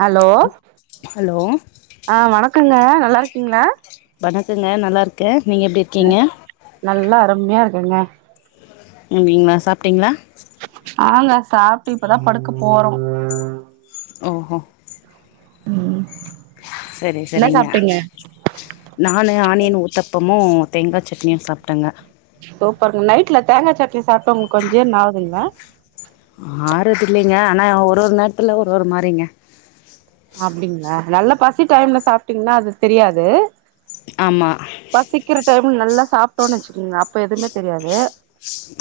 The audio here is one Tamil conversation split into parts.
ஹலோ ஹலோ ஆ வணக்கங்க நல்லா இருக்கீங்களா வணக்கங்க நல்லாருக்கே நீங்க எப்டி இருக்கீங்க நல்லா அருமையா இருக்குங்க [unintelligible] ங்ளா சாப்ட்டீங்ளா ஆங்க சாப்ட்டு இப்ப தா படுக்க போறோ ஓஹோ உம் சேரிங் சேரிங்க நானு ஆனியன் ஊத்தப்பமு தேங்கா சட்னியு சாப்ட்டங்க சூப்பருங் நைட்ல தேங்கா சட்னி சாப்ட்டு உங்குளுக் கொஞ்ச் ஜீரண ஆவுதுங்களா ஆற்றதில்லைங்க ஆனா ஒரு ஒரு நேரத்துல ஒரு ஒரு மாறிங்க அப்டிங்ளா நல்லா பசி டைம்ல சாப்ட்டீங்கனா அது தெரியாது ஆமா பசிக்கிற டைம்ல நல்லா சாப்ட்டோன் வெச்சுக்கோங்க அப்ப எதுமே தெரியாது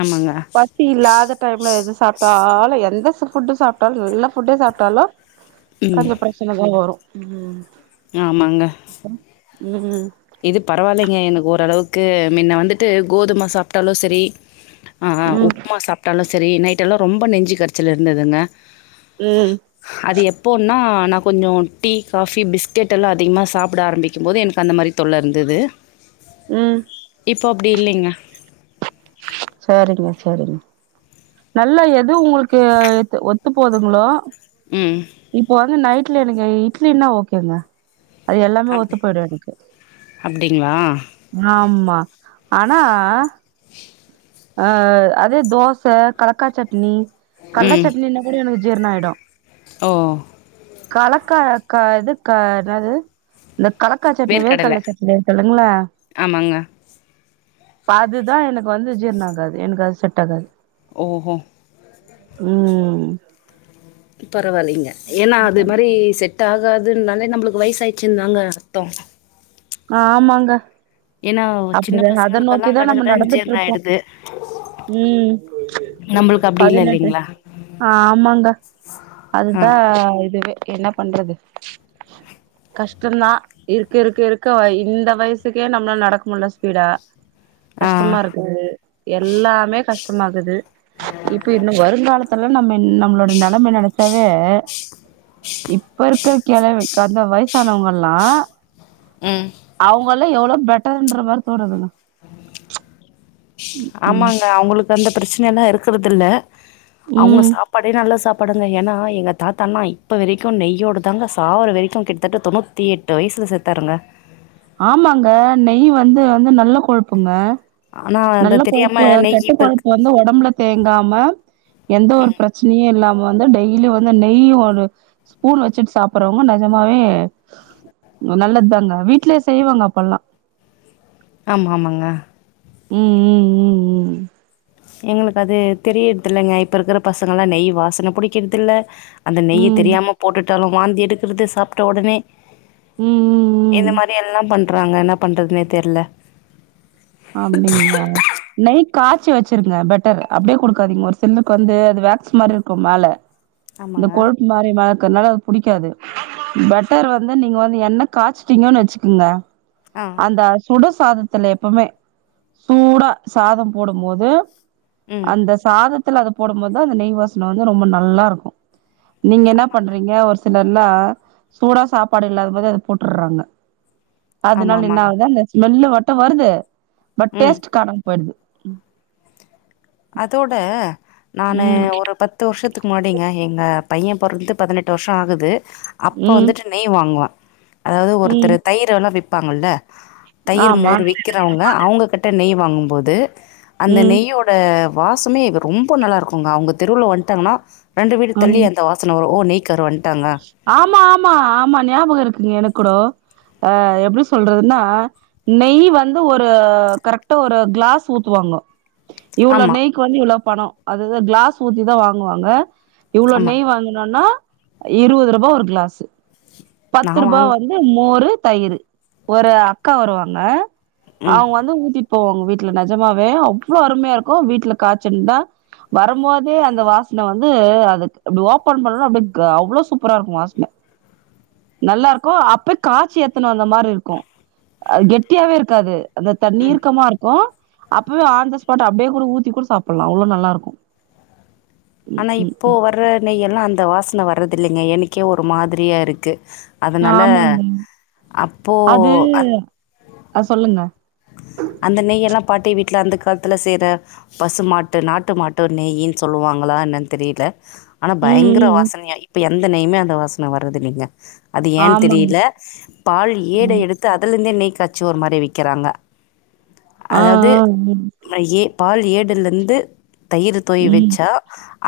ஆமாங்க ஃபிரீ இல்லாத டைம்ல எது சாப்ட்டாலு எந்த ஃபுட்டு சாப்ட்டாலு நல்ல ஃபுட்டே சாப்ட்டாலு ம் கொஞ்சோ பிரச்சனதா வரும் ம் ஆமாங்க ம் இது பரவால்லங்க எனக்கு ஓரளவுக்கு முன்ன வந்துட்டு கோதும சாப்ட்டாலு செரி ஆ ஆ ம் ம் உப்புமா சாப்ட்டாலு சேரி நைட்டெலா ரொம்ப நெஞ்சு கரைச்சல் இருந்ததுங்க ம் அது எப்போனா நா கொஞ்சோ டீ காபி பிஸ்கெட் எல்லா அதிகமா சாப்ட ஆரம்பிக்கும் போது எனக்கு அந்த மாரி தொல்ல இருந்தது ம் இப்போ அப்டி இல்லங்க ம்ச் சேரிங்க சேரிங்க நல்லா எது உங்களுக்கு ஒத்து போதுங்களோ ம் இப்ப வந்து நைட்ல எனக்கு இட்லனா ஓகேங்க அது எல்லாமே அப் ஒத்து போயிடு எனக்கு அப்டிங்களா ஆமா ஆனா அ அதே தோச கலக்கா சட்னி கல்ல ம் சட்னின்னா கூட எனக்கு ஜீர்ணம் ஆயிடு ஓ கலக்கா இது க என்னது இந்த கலக்கா சட்னி வேர்க்கடல வேர்கடல சட்னி இருக்கு இல்லங்களா ஆமாங்க அதுதா எனக்கு வந்து ஜீர்ணம் ஆகாது எனக்கு அது செட் ஆகாது ஓ ஹோ ம் பரவாயில்லைங்க ஏன்னா அது மாரி செட் டாகாதுனாலே நம்மளுக்கு வயசாச்சுந்தாங்க அர்த்தோ ஆமாங்க ஏன்னா சின்ன அப்படிதா அத பசங்களுக்கெல்லா நோக்கிதா நம்ம கடகடன் நடந்துட்டு ஜீர்ணம் இருக்கோ ஆயிடுது ம் நம்பளுக்கு அப்டி இல்ல பதினெட்டு இல்லிங்களா ஆமாங்க அதுதா இதுவே என்ன பண்றது கஷ்டம் தா இருக்க இருக்க இருக் க இந்த வயசுக்கே நம்மள நடக்க முடில ஸ்பீடா ஆ ஆ கஷ்டமா இருக்குது எல்லாமே கஷ்டமாக்குது இப்ப இன்னு வருங்காலத்த எல்லா நம்ம நம்மளோடைய நெலம நினைச்சாவே இப்ப இருக்கிற கெளவ அந்த வயசானவங்கல்லா ம் அவங்கல்லா எவ்ளோ பெட்டர்ன்ற மாரி தோனுதுங்க ம் ஆமாங்க அவங்களுக்கு அந்த பிரச்சன எல்லா இருக்கறது இல்ல அவங்க ம் சாப்பாடே நல்லா சாப் படங்க ஏன்னா எங்க தாத்தாண்ணா இப்ப வரைக்கும் நெய்யோடு தாங்க சாவ வரைக்கும் கிட்டத்தட்டு தொண்ணூ த்தி எட்டு வயசில செத்தாருங்க ஆமாங்க நெய் வந்து வந்து நல்ல கொழுப்புங்க ஆனா அந்த நல்ல தெரியாம கொழுப்பு நெய் கெட்ட இப்ப இருக்கு கொழுப்பு வந்து உடம்புல தேங்காம எந்த ஒரு பிரச்சனையு இல்லா வந்து டெய்லி வந்து நெய் ஒரு ஸ்பூன் வச்சுட்டு சாப்பறவங்க நஜமாவே நல்லது தாங்க வீட்லே செய்வாங்க அப்போல்லா ஆமா ஆமாங்க ம் ம் ம் ம் இவங்களுக்கு அது தெரியிறது இல்லங்க இப்ப இருக்கிற பசங்க எல்லா நெய் வாசனை பிடிக்கிறது இல்ல அந்த ம் ம் நெய்ய ம் தெரியாம போட்டுட்டாலு வாந்தி எடுக்கறது சாப்ட்ட உடனே ம் ம் ம் இந்த மாரி எல்லாம் பண்றாங்க என்ன பண்றதுன்னே தெர்ல அப்டிங்களா நெய் காய்ச்சி வெச்சிருங்க பெட்டர் அப்டே குடுக்காதீங்க ஒரு சிலருக்கு வந்து அது வேக்ஸ் மாரி இருக்கும் மேல இந்த ஆமாங்க கொழுப்பு மாரி மெதக்கிறதுனால அது புடிக்காது பட்டர் வந்து நீங்க வந்து எண்னெ காய்ச்சுட்டீங்கன்னு வச்சுக்கங்க ஆ அந்த சுடசாதத்துல எப்பமே சூடா சாதம் போடும் போது ம் அந்த சாதத்துல அத போடும்போதுதா அந்த நெய் வாசனை வந்து ரொம்ப நல்லா இருக்கு நீங்க என்ன ஆமாங்க பண்றீங்க ஒரு சில சிலர் எல்லா சூடா சாப்பாடு இல்லாத போது அத போட்டுறாங்க ஆமா அதனால என்ன ஆமாங்க ஆகுது அந்த ஸ்மெல்லு மட்டு வருது பட் ம் டேஸ்ட் காணாம போயிடுது அதோட நானு ம் ஒரு பத் பத்து வருஷத்துக்கு முன்னடிங்க எங்க பைய பொறந்து பதினெட்டு வருஷோ ஆகுது அப்ப ம் வந்துட்டு நெய் வாங்குவ அதாவது ஒருத்தர் ம் தயிர் எல்லா விப்பாங்கல்ல தயிர் ஆமா மோறு விக்கத் அவுங்க அவுங்க கிட்ட நெய் வாங்கும்போது அந்த ம் நெய்யோட வாசமே ரொம்ப நல்லா இருக்கும்ங்க அவுங்க தெருவுல வந்துட்டாங்கன்னா ரெண்டு வீடு ம் தள்ளி அந்த வாச ன வரு ஓ நெய் காரு வந்ட்டாங்க ஆமா ஆமா ஆமா ஞாபகோ இருக்குங்க எனக் கூட அ எப்டி சொல்றதுன்னா நெய் வந்து ஒரு கரெக்டா ஒரு கிளாஸ் ஊத்துவாங்க இவ்ளோ ஆமா நெய்க்கு வந்து இவ்ளோ பணம் அதுதா கிளாஸ் ஊத்திதா வாங்குவாங்க இவ்வளோ ஆமா நெய் வாங்கனுனா இருவது ரூபா ஒரு கிளாஸு நா பத்து ரூபா வாங்க வந்து மோரு தயிரு ஒரு அக்கா வருவாங்க ம் அவுங்க வந்து ஊத்திட் போ அவுங்க வீட்ல நேஜமாவே அவ்ளோ அருமையா இருக்கு வீட்ல காய்ச்சிந்தா வரும்போதே அந்த வாசன வந்து அதுக்கு அப்டி ஓப்பன் பண்ணோனே அப்டி க்க அவ்வளோ சூப்பரா இருக்கு வாசன நல்லா இருக்கு அப்பே காய்ச்சி எத்துனு வந்த மாரி இருக்கு கெட்டியாவே இருக்காது அந்த தண்ணி இர்கக்கமா இருக்கோ அப்பவே ஆன் த ஸ்பாட் அப்டியே கூட ஊத்தி கூட சாப்பல்லா அவ்வளோ நல்லா இருக்கோ ஆனா இப்போ வர்ற நெய் எல்லா அந்த வாசன வர்றதில்லைங்க எனக்கே ஒரு மாதிரியா இருக்கு அதுனால ஆமாங்க அப்போ அந் ஆ சொல்லுங்க அந்த நெய்யல்லா பாட்டி வீட்ல அந்த காலத்துல செய்யிற பசுமாட்டு நாட்டு மாட்டு நெய்யின்னு சொல்லுவாங்களா என்னன்னு தெரியல ஆனா ம் பயங்கர ம் ம் வாசனையா இப்ப எந்த நெய்யுமே அந்த வாசன வரதில்லைங்க அது ஏன்னு ஆமாங்க தெரியல பால் ஏட எடுத்து அதலேந்தே நெய் காய்ச்சி ஒரு மாரி விக்கிறாங்க ஆ அதாவது ஆ ம் ஏ பால் ஏடுல இருந்து தயிர் தோயி ம் வெச்சா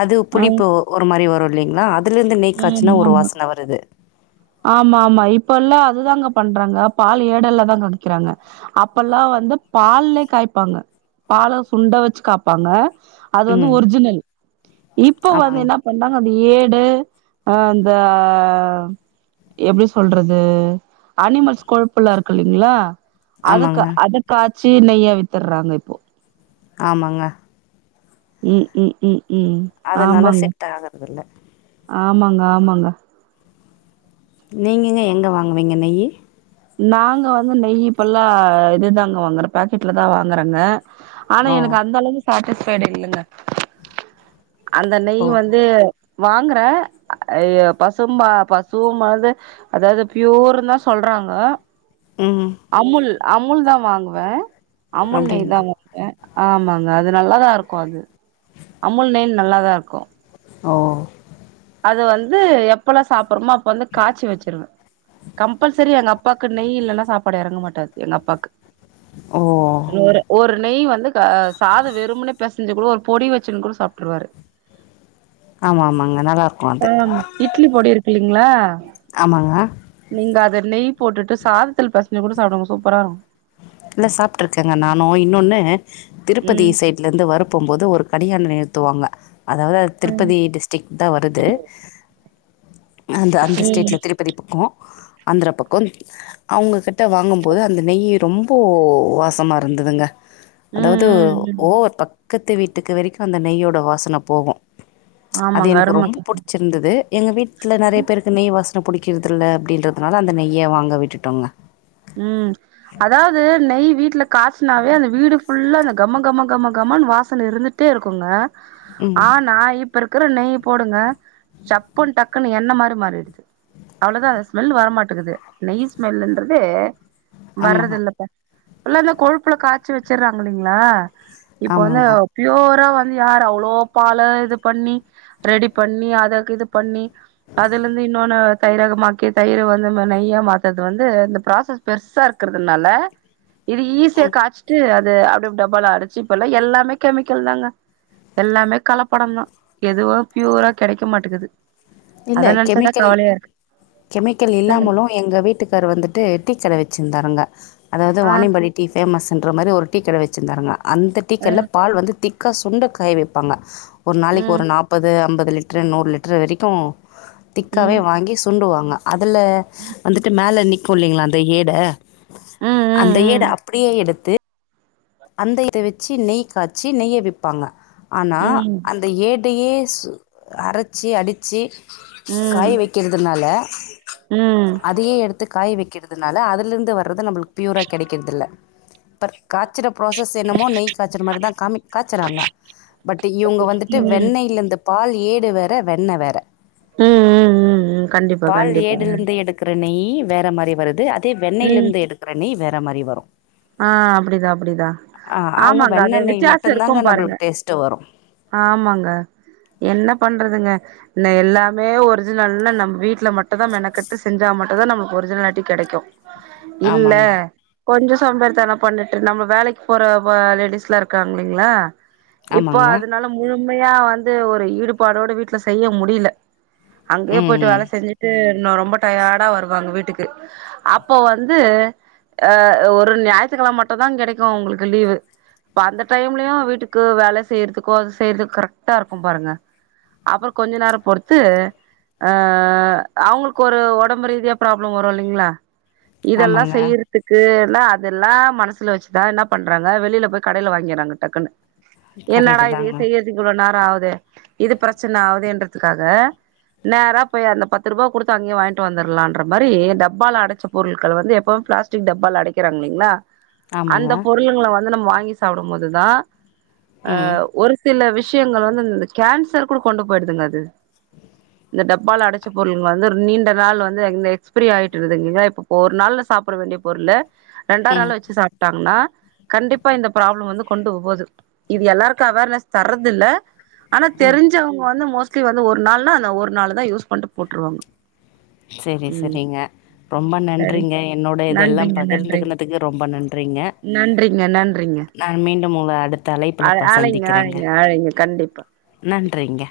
அது ஆ புளிப்பு ஒரு மாரி வரு இல்லைங்களா அது அதுல இருந்து நெய் காச்சுனா ஓரு வாசன வருது ஆமா ஆமா இப்ப எல்லா அதுதாங்க பண்றாங்க பால் ஏடல்ல தா தொடைக்கிறாங்க அப்பெல்லா வந்து பால்லயே காய்ப்பாங்க பால சுண்ட வச்சி காய்ப்பாங்க அது வந்து ம் ஒரிஜினல் இப்போ வந்து ஆமாங்க என்ன பண்ணாங்க அந்த ஏடு அ அந்த எப்டி சொல்றது அனிமல்ஸ் கொழுப்புல்லா இருக்கு இல்லலைங்களா அதுக்கு ஆமாங்க அ காய்சி நெய்யா வித்துறாங்க இப்போ ஆமாங்க ம் ம் ம் ம் அதனால ஆமாங்க செட் ஆகறதில்ல ஆமாங்க ஆமாங்க நீங்கங்க எங்கே வாங்குவிங்க நெய்யி நாங்க வந்து நெய் இப்பல்லா இதுதாங்க வாங்குறோ பாக்கெட்ல தா வாங்குறோங்க ஆனா ஓ எனக்கு அந்த அளவுக்கு சாட்டிஸ்பைடு இல்லைங்க அந்த நெய் ஓ வந்து வாங்குறே அ பசு பா பசும் போது அதாவது ப்யூர் தா சொல்றாங்க ம் அமுல் அமுல் தா வாங்குவே அமுல் நெய் தா அப்டிங்களா வா ங்குவே ஆமாங்க அது நல்லாதா இருக்கோ அது அமுல் நெய் நல்லாதா இருக்கு ஓ அது வந்து எப்பல்லா சாப்பறோமோ அப்ப வந்து காய்ச்சி வச்சிருவே கம்பல்சரி எங்க அப்பாக்கு நெய் இல்லைன்னா சாப்பாடு இறங்க மாட்டாது எங்க அப்பாவுக்கு ஓ ஒரு ஒரு நெய் வந்து க சாதோ வெறும்னே பெசஞ்சி கூட ஒரு பொடி வச்சின்னு கூட சாப்ட்டுருவாரு ஆமா ஆமாங்க நல்லா இருக் ஆ இட்லி பொடி இருக்கு இல்லலைங்களா ஆமாங்க நீங்க அத நெய் போட்டுட்டு சாதத்தில் பெசஞ்சு கூட சாப்பிடுங்க சூப்பரா இருக்கு இல்ல சாப்பிட்டு இருக்கேங்க நானு இன்னொன்னு திருப்பதி ம் சைட் எங்ககூட வற போ போது ஒரு கணியாணை நிறுத்துவாங்க அதாவது அது ம் திருப்பதி டிஸ்டரிக் தா வருது அந்த அந்த ம் ஸ்ட்ரீட் ல திரி பக்கோ அந்திரா பக்கோ அவுங்க கிட்ட வாங்கும்போது அந்த நெய்யி ரொம்ப வாசமா இருந்ததுங்க அதாவது ம் ம் ஓவர் தா பக்கத்து வீட்டுக்கு வரைக்கோ அந்த நெய்யோட வாசன போகு ம்ச் அது ஆமாங்க எனக்கு அரும ரொம்ப புடிச்சிருந்தது எங்க வீட்டுல நெறையா பேருக் இந்த நெய் வாசனை புடிக்கறதில்லலை அப்டின்றதுனால அந்த நெய்யை வாங்க விட்டுட்டோங்க ம் அதாவது நெய் வீட்டுல காய் சுனாவே அந்த வீடு ஃபுல்லா அந்த கம கம கம கமன்னு வாசனை இருந்துட்டே இருக்குங்க ம் ஆ நா இப் ப இருக்கிற நெய் போடுங்க சப்புன்னு டக்குன்னு எண்ணெ மாரி மாறிடுது அவ்ளோதா அந்த ஸ்மல் வர மாட்டேக்குது நெய் ஸ்மல்ன்ற தே வர்றது ஆமாங்க இல்லப்ப எல்லாதா கொழுப்புல காய்சு வச்சடுறாங்க இல்லைங்களா இப்ப வந்து ஆமாங்க பியோரா வந்து யாரு அவ்ளோ பால இது பண்ணி ரெடி பண்ணி அதக்கு இது பண்ணி அதுல இருந்து இன்னொன்னு தயிராக மாக்கி தயிர வந்து நெய்யா மாத்தறது வந்து இந்த பராசஸ் பெருசா இருக்குறதுனால இது ஈஸியா காய்சி ட்டு அது அப்டி டப்பாலா அடிச்சு இப்பெல்லா எல்லாமே கெமிக்கல் தாங்க எல்லாமே கலப்படம் தா எதுவு ப்யூரா கிடைக்க மாட்டேக்குது இல்ல கெமிக்கல் கெமிக்கல் சொல்லுங்க இல்லாமலு எங்க வீட்டுக்கார் வந்துட்டு டீ கடை வெச்சிருந்தாருங்க அதாவது ஆ வானியம்பாடி டீ ஃபேமஸ்ன்ற மாரி ஒரு டீ கடை வெச்சுருந்தாருங்க அந்த ஆ டீக்கடையில பால் வந்து திக் கா சுண்ட காய வைப்பாங்க ஒரு நாளைக்கு ஒரு ம் நாப்பது அம்பது லிட்டர் நூறு லிட்டர் வரைக் கு திக்காவே ம் வாங்கி சுண்டுவாங்க அதுல ம் வந்துட்டு மேல நிக் கு இல்லீங்களா அந்த ஏடை அந்த ஏடை ம் அப்படியே எடுத் அந்த இத வச்சு நெய் காய்ச்சி நெய்ய விப்பாங்க ஆனா ம் அந் த ஏடையே சு அரைச்சி அடிச்சு ம் காய ம் வைக்கிறதுனால ம் அதையே எடுத்து காய வைக்கிற துனால அதுல இருந்து வர்றது நம்மளுக்கு ப்யூரா கிடைக்கறதில்ல பர் ச்சுற ப்ராசஸ் என்னமோ நெய் காச்சுற மாரிதா காமி காச்சறாங்க பட் இவுங்க வந்துட்டு ம் வெண்ணெய்யில இருந்து பால் ஏடு வேற வெண்ணெ வேற ம் ம் ம் ம் கண்டிப்பா பால் கண்டிப்பா ஏடிலருந்து எடுக் குற நெய் வேற மாரி வருது அதே வெண்ணெயில ம் இருந்து எடுக்கிற நெய் வேற மாரி வரு ஆ அப்படிதா அப்படிதா ஆ அவுங்க வெண்ண நெய் மட்டுந்தாங்க பாருங்க நம்மளுக்கு டேஸ்ட்டு வரு ஆமாங்க என்ன பண்றதுங்க இன்ன எல்லாமே ஒரிஜினல்னா நம்ம வீட்ல மட் டு தா மெனக்கட்டு செஞ்சா மட்டும் தான் நமக்கு ஒரிஜினாலிட்டி கெடைக்கு இல்ல ஆமாங்க கொஞ்ச சோம்பேறி தன பண்ணிட்டு நம்ம வேலைக்கு போற லேடீஸ் எல்லா இருக்காங்க இல்லீங்களா இப்போ ஆமாங்க அதனால முழுமையா வந்து ஒரு ஈடுபாடோட வீட்ல செய்ய முடில அங்கயே ம் போய்ட்டு ம் வேலை செஞ்சு ட்டு ரொம்ப டயர்டா வருவாங்க வீட்டுக்கு அப்போ வந்து அ ஒ ஒரு ஞாயித்துக்கிழம மட்டுந்தா கெடைக்கு உங்களுக்கு லீவு இப்ப அந்த டைம்லயு வீட்டுக்கு வேலை செய்யறதுக்கோ அது செய்யறது கரெக்டா இருக்கும் பாருங்க அப்புற கொஞ்ச நேர பொறுத்து ஆ அவுங்களுக்கு ஒரு உடம்பு ரீதியா ப்ராப்ளம் வரு இல்லைங்களா இதெல்லா ஆமாங்க செய்யறதுக்கு லா இதெல்லா மனசுல வெச்சுதா என்ன பண்றாங்க வெளில போய் கடையில வாங்கிறாங்க டக்குன்னு என்னடா கரெக்டு இது தாங்க செய்றக்கு இவ்வளவு நேரம் ஆகுது இது பிரச்சனை ஆகுதேன்றதுக்காக நேரா போய் அந்த பத்து ரூபா குடுத்து அங்கேயே வாங்கிட்டு வந்துர்லான்ற மாரி டப்பால அடைச்ச பொருட்கள் வந்து எப்பவு பிளாஸ் டிக் டப்பால அடைக் க்கிறாங்க இல்லங்களா ஆமாங்க அந்த பொருள்ங்கள வந்து நம்ம வாங்கி சாப்பிடும்போது தா அ ம் ஒரு சில விஷயங்கள் வந்து அந்த கேன்சர் கூட கொண்டு போயிடுதுங்க அது இந்த டப்பால்ல அடைச்ச பொருள் வந்து நீண்ட நாள் வந்து எக்ஸ்பரி ஆயிட்றுது இரு இப்ப ஒரு நாள்ள சாப்புட வேண்டிய பொருள்ல ரெண்டா ம் நாள் வெச்சு சாப்ட்டாங்கன்னா கண்டிப்பா இந்த ப்ராப்ளம் வந்து கொண்டு போவுது இது எல்லாருக்கு அவா ர்னஸ் தர்றது இல்ல ஆனா ம் தெரிஞ்சவங்க வந்து மோஸ்ட்லி வந்து ஒரு நாள்னா அந்த ஒரு நாளு தா யூஸ் பண்ணிட்டு போட்டுருவாங்க செரி ம் செரிங்க ரொம்ப சரி நன்றிங்க என்னோட இதெல்லா நன்றிங்க பகிர்ந் நன்றிங்க துகினதுக்கு ரொம்ப நன்றிங்க நன்றிங்க நான் மீண்டும் உங்க அடுத்த அழை அது அழைங்க அழைங்க அழைங்க கண்டிப்பா நன்றிங்க